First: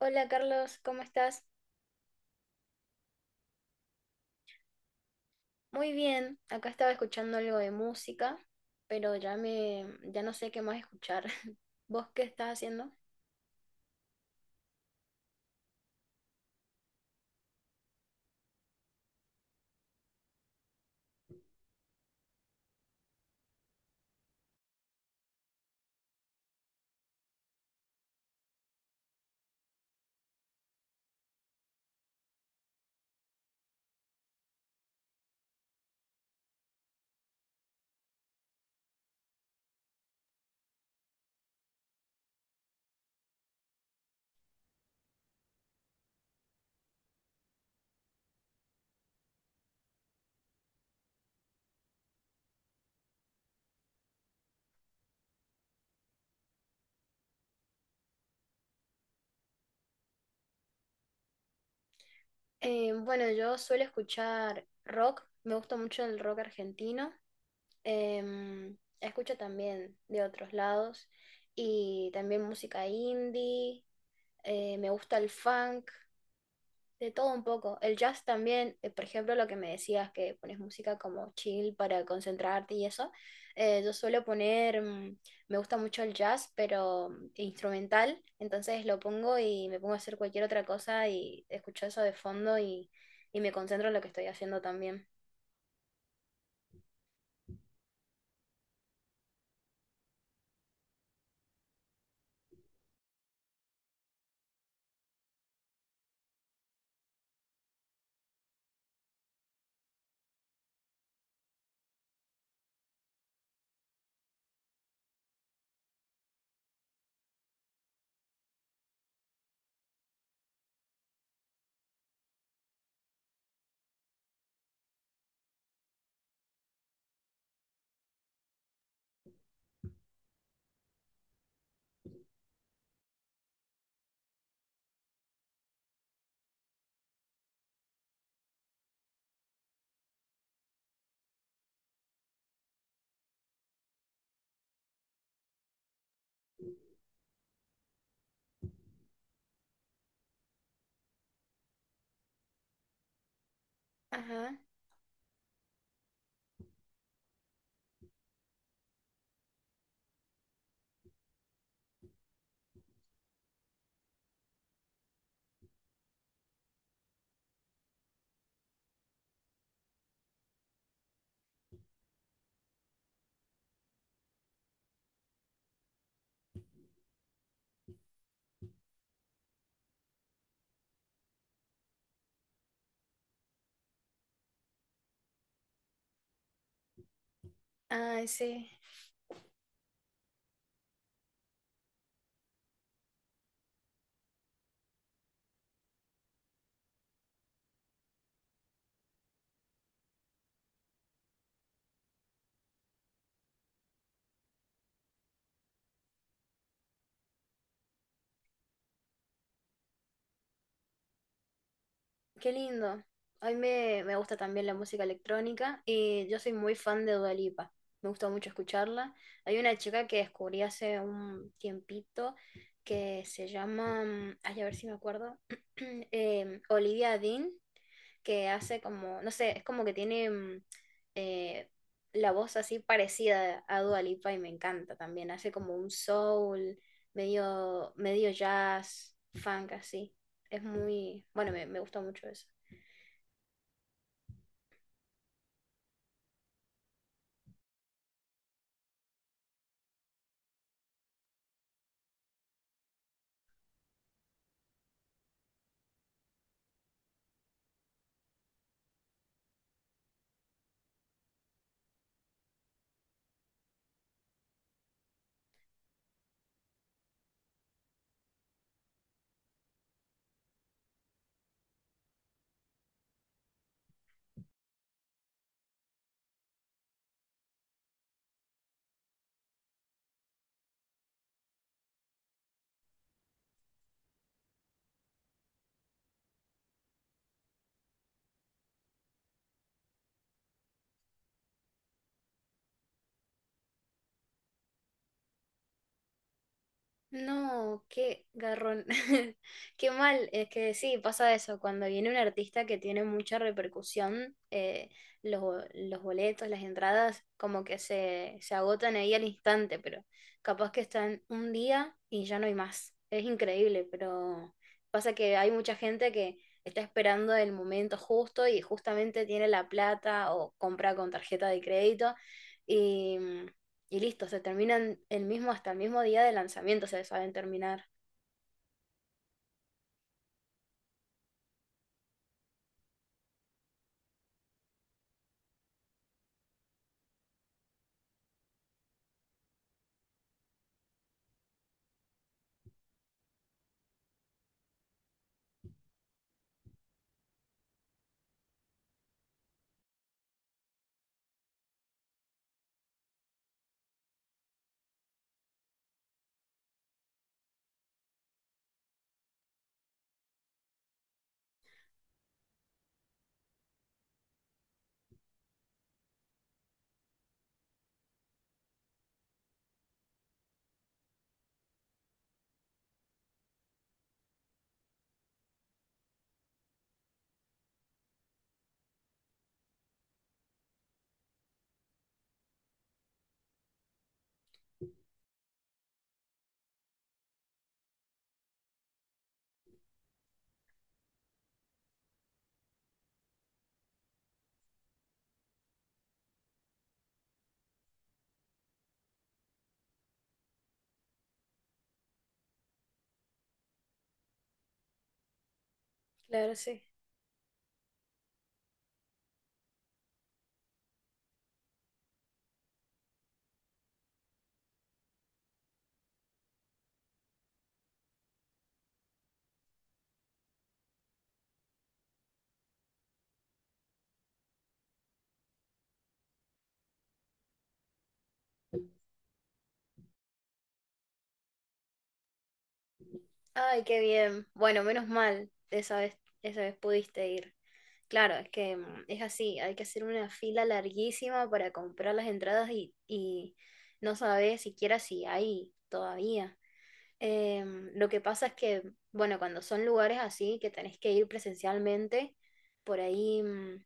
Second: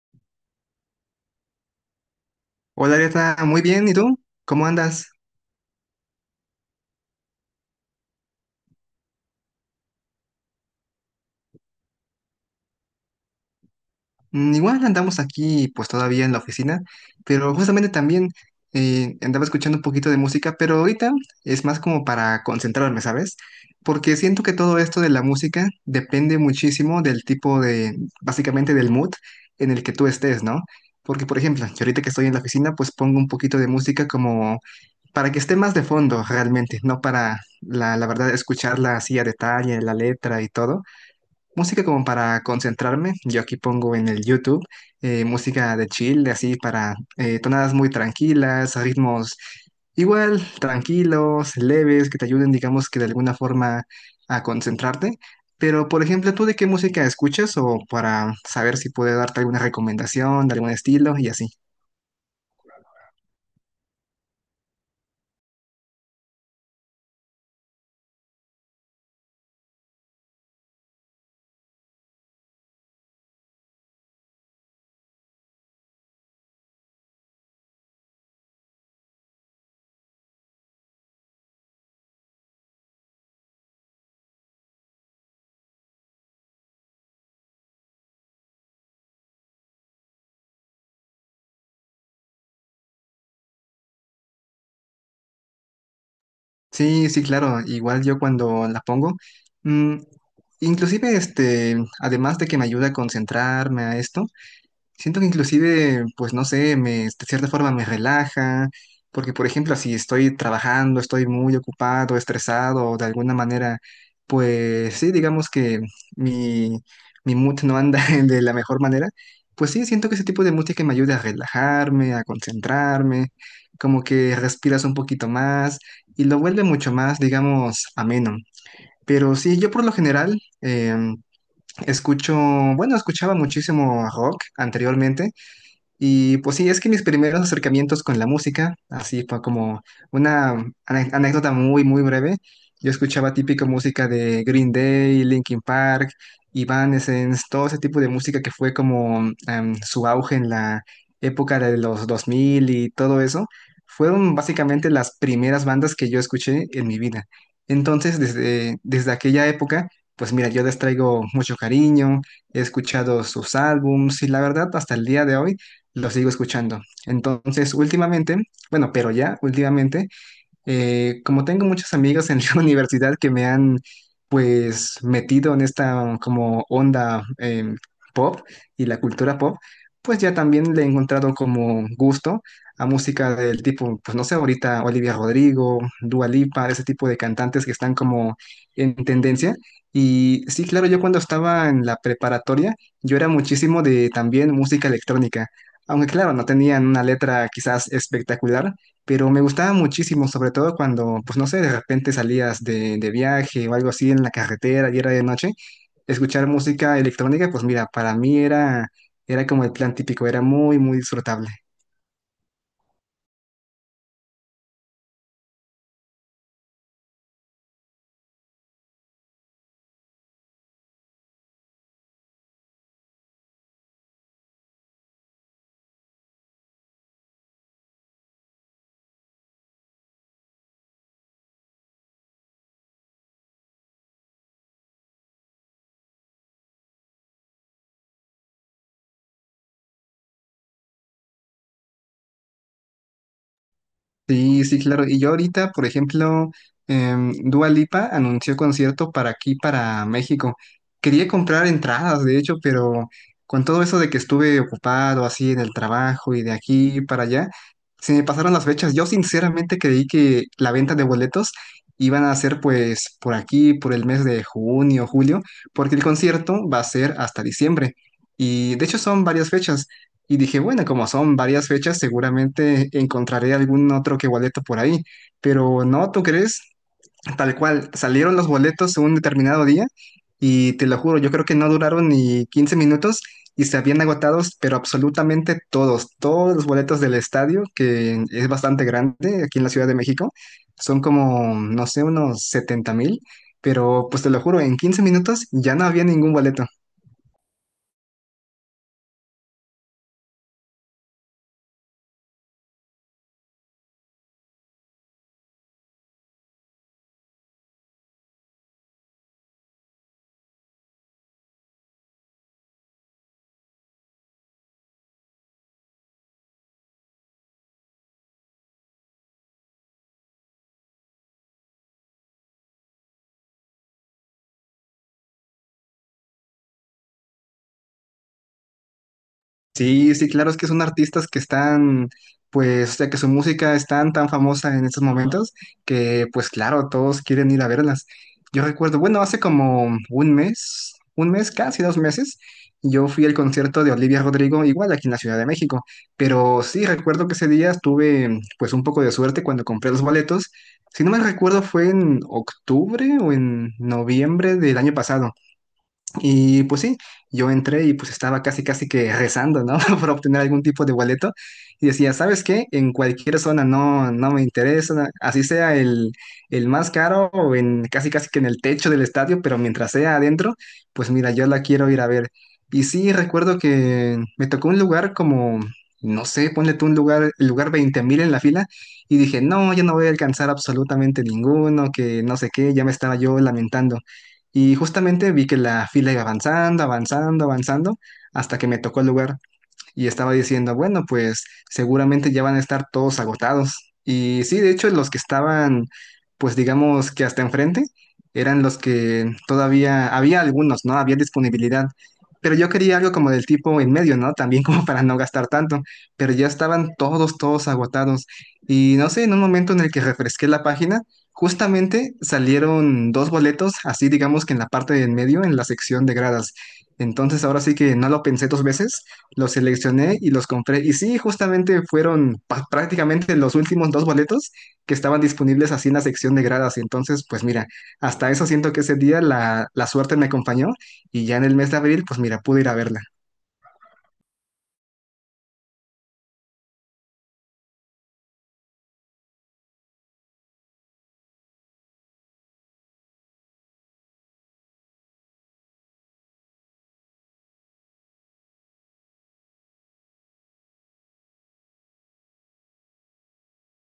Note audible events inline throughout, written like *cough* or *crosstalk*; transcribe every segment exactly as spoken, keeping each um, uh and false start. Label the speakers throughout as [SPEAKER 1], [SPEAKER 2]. [SPEAKER 1] Hola Carlos, ¿cómo estás?
[SPEAKER 2] Hola, Arieta, muy bien, ¿y tú? ¿Cómo andas?
[SPEAKER 1] Muy bien, acá estaba escuchando algo de música, pero ya me, ya no sé qué más escuchar. *laughs* ¿Vos qué estás haciendo?
[SPEAKER 2] Mm, Igual andamos aquí, pues todavía en la oficina, pero justamente también eh, andaba escuchando un poquito de música, pero ahorita es más como para concentrarme, ¿sabes? Porque siento que todo esto de la música depende muchísimo del tipo de, básicamente del mood en el que tú estés, ¿no? Porque, por ejemplo, yo ahorita que estoy en la oficina, pues pongo un poquito de música como para que esté más de fondo realmente, no para, la, la verdad, escucharla así a detalle, la letra y todo. Música como para concentrarme, yo aquí pongo en el YouTube eh, música de chill, así para eh, tonadas muy tranquilas, ritmos igual, tranquilos, leves, que te ayuden, digamos que de alguna forma a concentrarte. Pero, por ejemplo, ¿tú de qué música escuchas o para saber si puedo darte alguna recomendación de algún estilo y así?
[SPEAKER 1] Eh, bueno, yo suelo escuchar rock, me gusta mucho el rock argentino. Em, Escucho también de otros lados y también música indie, eh, me gusta el funk. De todo un poco. El jazz también. Eh, por ejemplo, lo que me decías, que pones música como chill para concentrarte y eso. Eh, yo suelo poner, mm, me gusta mucho el jazz, pero mm, instrumental. Entonces lo pongo y me pongo a hacer cualquier otra cosa y escucho eso de fondo, y, y me concentro en lo que estoy haciendo también.
[SPEAKER 2] Sí, sí, claro, igual yo cuando la pongo, mm, inclusive este, además de que me ayuda a concentrarme a esto. Siento que inclusive, pues no sé, me, de cierta forma me relaja, porque por ejemplo, si estoy trabajando, estoy muy ocupado, estresado, o de alguna manera, pues sí, digamos que mi, mi mood no anda *laughs* de la mejor manera, pues sí, siento que ese tipo de música me ayuda a relajarme, a concentrarme, como que respiras un poquito más y lo vuelve mucho más, digamos, ameno. Pero sí, yo por lo general... em, Escucho, bueno, escuchaba muchísimo rock anteriormente, y pues sí, es que mis primeros acercamientos con la música, así fue como una ane- anécdota muy, muy breve. Yo escuchaba típico música de Green Day, Linkin Park, Evanescence, todo ese tipo de música que fue como em, su auge en la época de los dos mil y todo eso. Fueron
[SPEAKER 1] Ajá.
[SPEAKER 2] básicamente las primeras bandas que yo escuché en mi vida. Entonces, desde, desde aquella época, pues mira, yo les traigo mucho cariño, he escuchado sus álbums y la verdad, hasta el día de hoy lo sigo escuchando. Entonces, últimamente, bueno, pero ya últimamente eh, como tengo muchos amigos en *laughs* la universidad que me han pues metido en esta como onda em, pop y la cultura pop, pues ya también le he encontrado como gusto a música del tipo, pues no sé, ahorita Olivia Rodrigo, Dua Lipa, ese tipo de cantantes que están
[SPEAKER 1] Ay,
[SPEAKER 2] como
[SPEAKER 1] sí.
[SPEAKER 2] en tendencia. Y sí, claro, yo cuando estaba en la preparatoria, yo era muchísimo de también música electrónica. Aunque claro, no tenían una letra quizás espectacular, pero me gustaba muchísimo, sobre todo cuando, pues no sé, de repente salías de, de viaje o algo así en la carretera y era de noche, escuchar música electrónica, pues mira, para mí era, era como el plan típico, era muy, muy disfrutable.
[SPEAKER 1] Qué lindo. A mí me, me gusta también la música electrónica y yo soy muy fan de Dua Lipa. Me gusta mucho escucharla. Hay una chica que descubrí hace un tiempito que se llama, mm, ay, a ver si me acuerdo. *clears throat* em, Olivia Dean, que hace como, no sé, es como que tiene mm, eh, la voz así parecida a Dua Lipa y me encanta también. Hace como un soul, medio, medio jazz, funk así. Es muy, bueno, me, me gusta mucho eso.
[SPEAKER 2] Sí, sí, claro. Y yo ahorita, por ejemplo, em, Dua Lipa anunció concierto para aquí, para México. Quería comprar entradas, de hecho, pero con todo eso de que estuve ocupado así en el trabajo y de aquí para allá, se me pasaron las fechas. Yo sinceramente creí que la venta de boletos iban a ser pues por aquí, por el mes de junio, julio, porque el concierto va a ser hasta diciembre. Y de hecho son varias fechas. Y dije, bueno, como son varias fechas, seguramente encontraré algún otro que boleto por ahí. Pero no, ¿tú crees? Tal cual, salieron los boletos un determinado día y te lo juro, yo creo que no duraron ni quince minutos y se habían agotados, pero absolutamente todos, todos los boletos del estadio, que es bastante grande aquí en la Ciudad de México, son como, no sé, unos setenta mil, pero pues te lo juro, en quince minutos ya no había ningún boleto.
[SPEAKER 1] No, qué garrón. *laughs* Qué mal, es que sí, pasa eso. Cuando viene un artista que tiene mucha repercusión, eh, los, bo- los boletos, las entradas, como que se, se agotan ahí al instante, pero capaz que están un día y ya no hay más. Es increíble, pero pasa que hay mucha gente que está esperando el momento justo y justamente tiene la plata o compra con tarjeta de crédito y listo, se terminan el mismo, hasta el mismo día de lanzamiento, se saben terminar.
[SPEAKER 2] Sí, sí, claro, es que son artistas que están, pues, o sea, que su música es tan, tan famosa en estos momentos que, pues, claro, todos quieren ir a verlas. Yo recuerdo, bueno, hace como un mes, un mes, casi dos meses, yo fui al concierto de Olivia Rodrigo, igual aquí en la Ciudad de México, pero sí, recuerdo que ese día tuve, pues, un poco de suerte cuando compré los boletos. Si no me recuerdo, fue en octubre o en noviembre del año pasado. Y pues sí, yo entré y pues estaba casi casi que rezando, ¿no? *laughs* Por obtener algún tipo de boleto. Y decía, ¿sabes qué? En cualquier zona no, no me interesa, así sea el, el más caro o en casi casi que en el techo del estadio, pero mientras sea adentro, pues mira, yo la quiero ir a ver. Y sí, recuerdo que me tocó un lugar como, no sé, ponle tú un lugar, el lugar veinte mil en la fila. Y dije, no, yo no voy a alcanzar absolutamente ninguno, que no sé qué, ya me estaba yo lamentando. Y justamente vi que la fila iba avanzando, avanzando, avanzando, hasta que me tocó el lugar y estaba diciendo, bueno, pues seguramente ya van a estar todos agotados. Y sí, de hecho, los que estaban, pues digamos que hasta enfrente, eran los que todavía había algunos, ¿no? Había disponibilidad. Pero yo quería algo como del tipo en medio, ¿no? También *laughs* como para no gastar tanto. Pero ya
[SPEAKER 1] Claro, sí.
[SPEAKER 2] estaban todos, todos agotados. Y no sé, en un momento en el que refresqué la página, justamente salieron dos boletos, así digamos que en la parte de en medio, en la sección de gradas. Entonces ahora sí que no lo pensé dos veces, los seleccioné y los compré. Y sí, justamente fueron pa- prácticamente los últimos dos boletos que estaban disponibles así en la sección de gradas. Entonces, pues mira, hasta eso siento que ese día la, la suerte me acompañó y ya en el mes de abril, pues mira, pude ir a verla.
[SPEAKER 1] Ay, qué bien. Bueno, menos mal, esa vez, esa vez pudiste ir. Claro, es que mm, es así, hay que hacer una fila larguísima para comprar las entradas, y, y no sabes siquiera si hay todavía. Eh, lo que pasa es que, bueno, cuando son lugares así que tenés que ir presencialmente, por ahí mm,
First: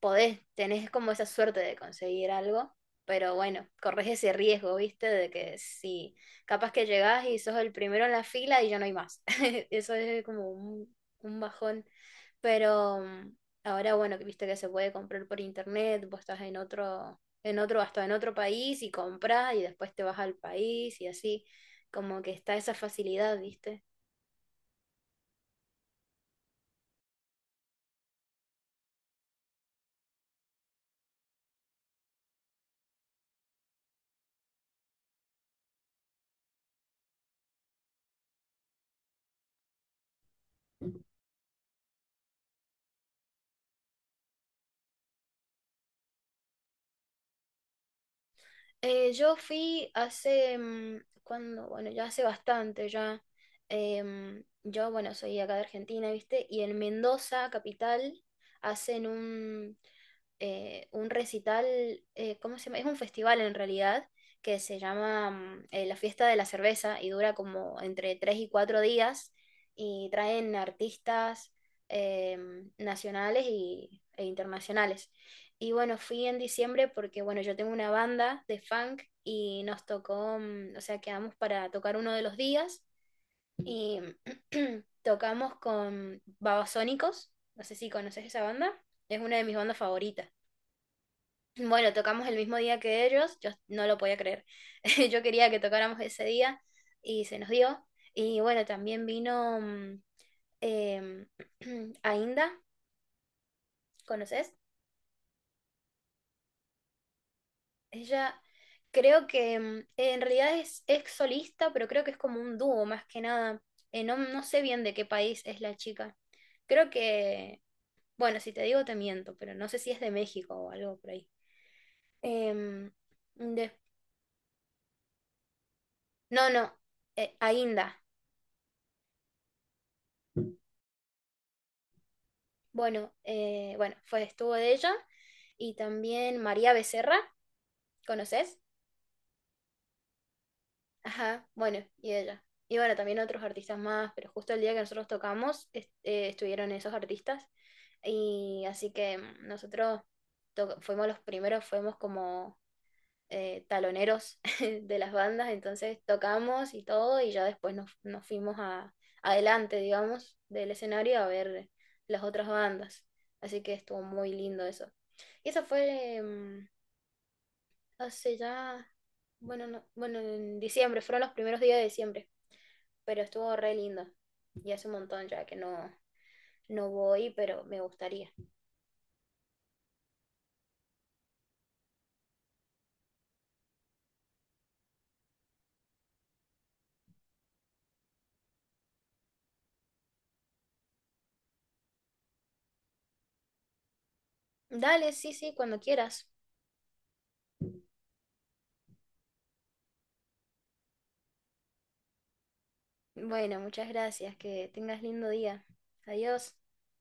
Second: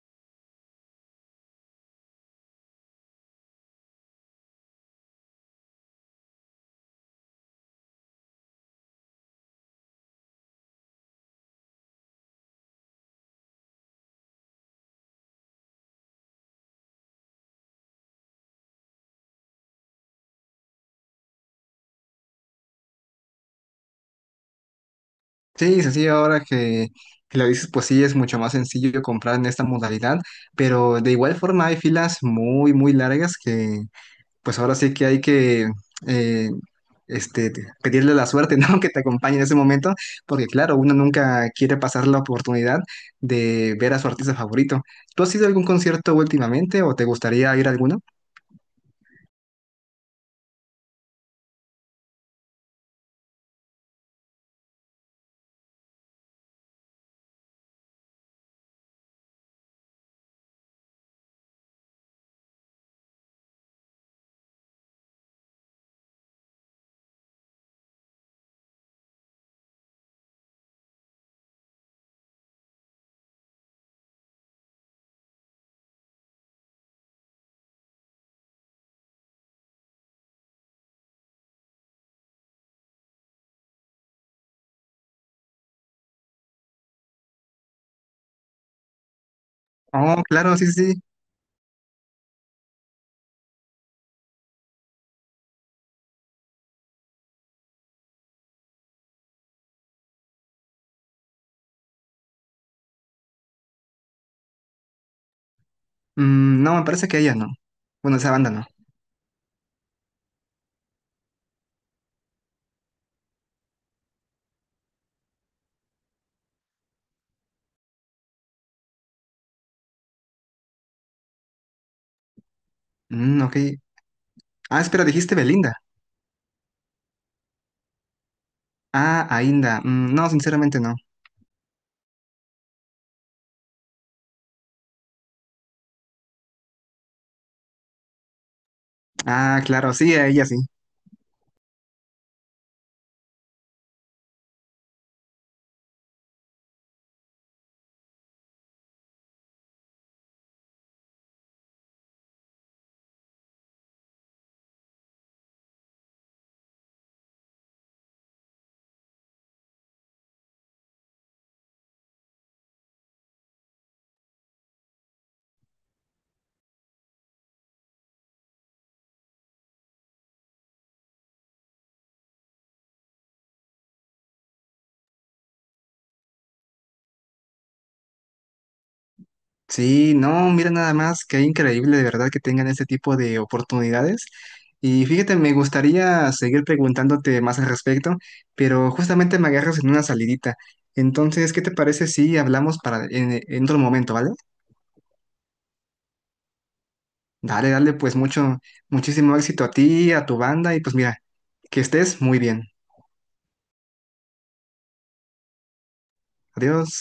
[SPEAKER 1] podés, tenés como esa suerte de conseguir algo, pero bueno, corres ese riesgo, ¿viste? De que si capaz que llegás y sos el primero en la fila y ya no hay más. *laughs* Eso es como un, un bajón. Pero mm, ahora, bueno, que viste que se puede comprar por internet, vos estás en otro, en otro, hasta en otro país y compras y después te vas al país y así, como que está esa facilidad, ¿viste?
[SPEAKER 2] Sí, sí, sí, ahora que, que lo dices, pues sí, es mucho más sencillo comprar en esta modalidad, pero de igual forma hay filas muy, muy largas que pues ahora sí que hay que... eh, este, te- pedirle la suerte, ¿no? *laughs* Que te acompañe en ese momento, porque claro, uno nunca quiere pasar la oportunidad de ver a su artista favorito. ¿Tú has ido a algún concierto últimamente o te gustaría ir a alguno?
[SPEAKER 1] Eh, yo fui hace, mm, cuando, bueno, ya hace bastante, ya. Em, yo, bueno, soy acá de Argentina, ¿viste? Y en Mendoza, capital, hacen un, eh, un recital. Eh, ¿cómo se llama? Es un festival en realidad que se llama mm, eh, La Fiesta de la Cerveza y dura como entre tres y cuatro días y traen artistas em, nacionales y, e internacionales. Y bueno, fui en diciembre porque, bueno, yo tengo una banda de funk y nos tocó, mm, o sea, quedamos para tocar uno de los días y *clears throat* tocamos con Babasónicos, no sé si conoces esa banda, es una de mis bandas
[SPEAKER 2] Oh,
[SPEAKER 1] favoritas.
[SPEAKER 2] claro, sí, sí, sí.
[SPEAKER 1] Bueno, tocamos el mismo día que ellos, yo no lo podía creer. *laughs* Yo quería que tocáramos ese día y se nos dio. Y bueno, también vino mm, em, *clears throat* Ainda, ¿conoces?
[SPEAKER 2] Mm, no, me parece que ella no. Bueno, esa
[SPEAKER 1] Ella
[SPEAKER 2] banda no.
[SPEAKER 1] creo que, mm, en realidad es ex solista, pero creo que es como un dúo más que nada. Eh, no, no sé bien de qué país es la chica. Creo que, bueno, si te digo te miento, pero no sé si es de México o algo por ahí. Em,
[SPEAKER 2] Mm, ok.
[SPEAKER 1] de-
[SPEAKER 2] Ah, espera, dijiste Belinda.
[SPEAKER 1] no, no, eh, Ainda.
[SPEAKER 2] Ah, Ainda. Mm, no, sinceramente no.
[SPEAKER 1] Bueno, eh, bueno, fue, estuvo de ella, y también María Becerra, ¿conoces?
[SPEAKER 2] Ah, claro, sí, a ella sí.
[SPEAKER 1] Ajá, bueno, y ella. Y bueno, también otros artistas más, pero justo el día que nosotros tocamos est- eh, estuvieron esos artistas. Y así que nosotros to- fuimos los primeros, fuimos como eh, taloneros *laughs* de las bandas, entonces tocamos y todo, y ya después nos, nos fuimos a, adelante, digamos, del escenario a ver las otras bandas. Así que estuvo muy lindo eso. Y eso fue em, hace ya, bueno, no- bueno, en diciembre, fueron los primeros días de diciembre, pero estuvo re lindo. Y hace un montón ya que no, no voy, pero me gustaría.
[SPEAKER 2] Sí, no, mira nada más, qué increíble de verdad que tengan este tipo de oportunidades. Y fíjate, me gustaría seguir preguntándote más al respecto, pero justamente me agarras en una salidita. Entonces, ¿qué te parece si hablamos para en, en otro momento, vale?
[SPEAKER 1] Dale, sí, sí, cuando quieras.
[SPEAKER 2] Dale, dale, pues mucho, muchísimo éxito a ti, a tu banda y pues mira, que estés muy bien.
[SPEAKER 1] Bueno, muchas gracias, que tengas lindo día. Adiós.
[SPEAKER 2] Adiós.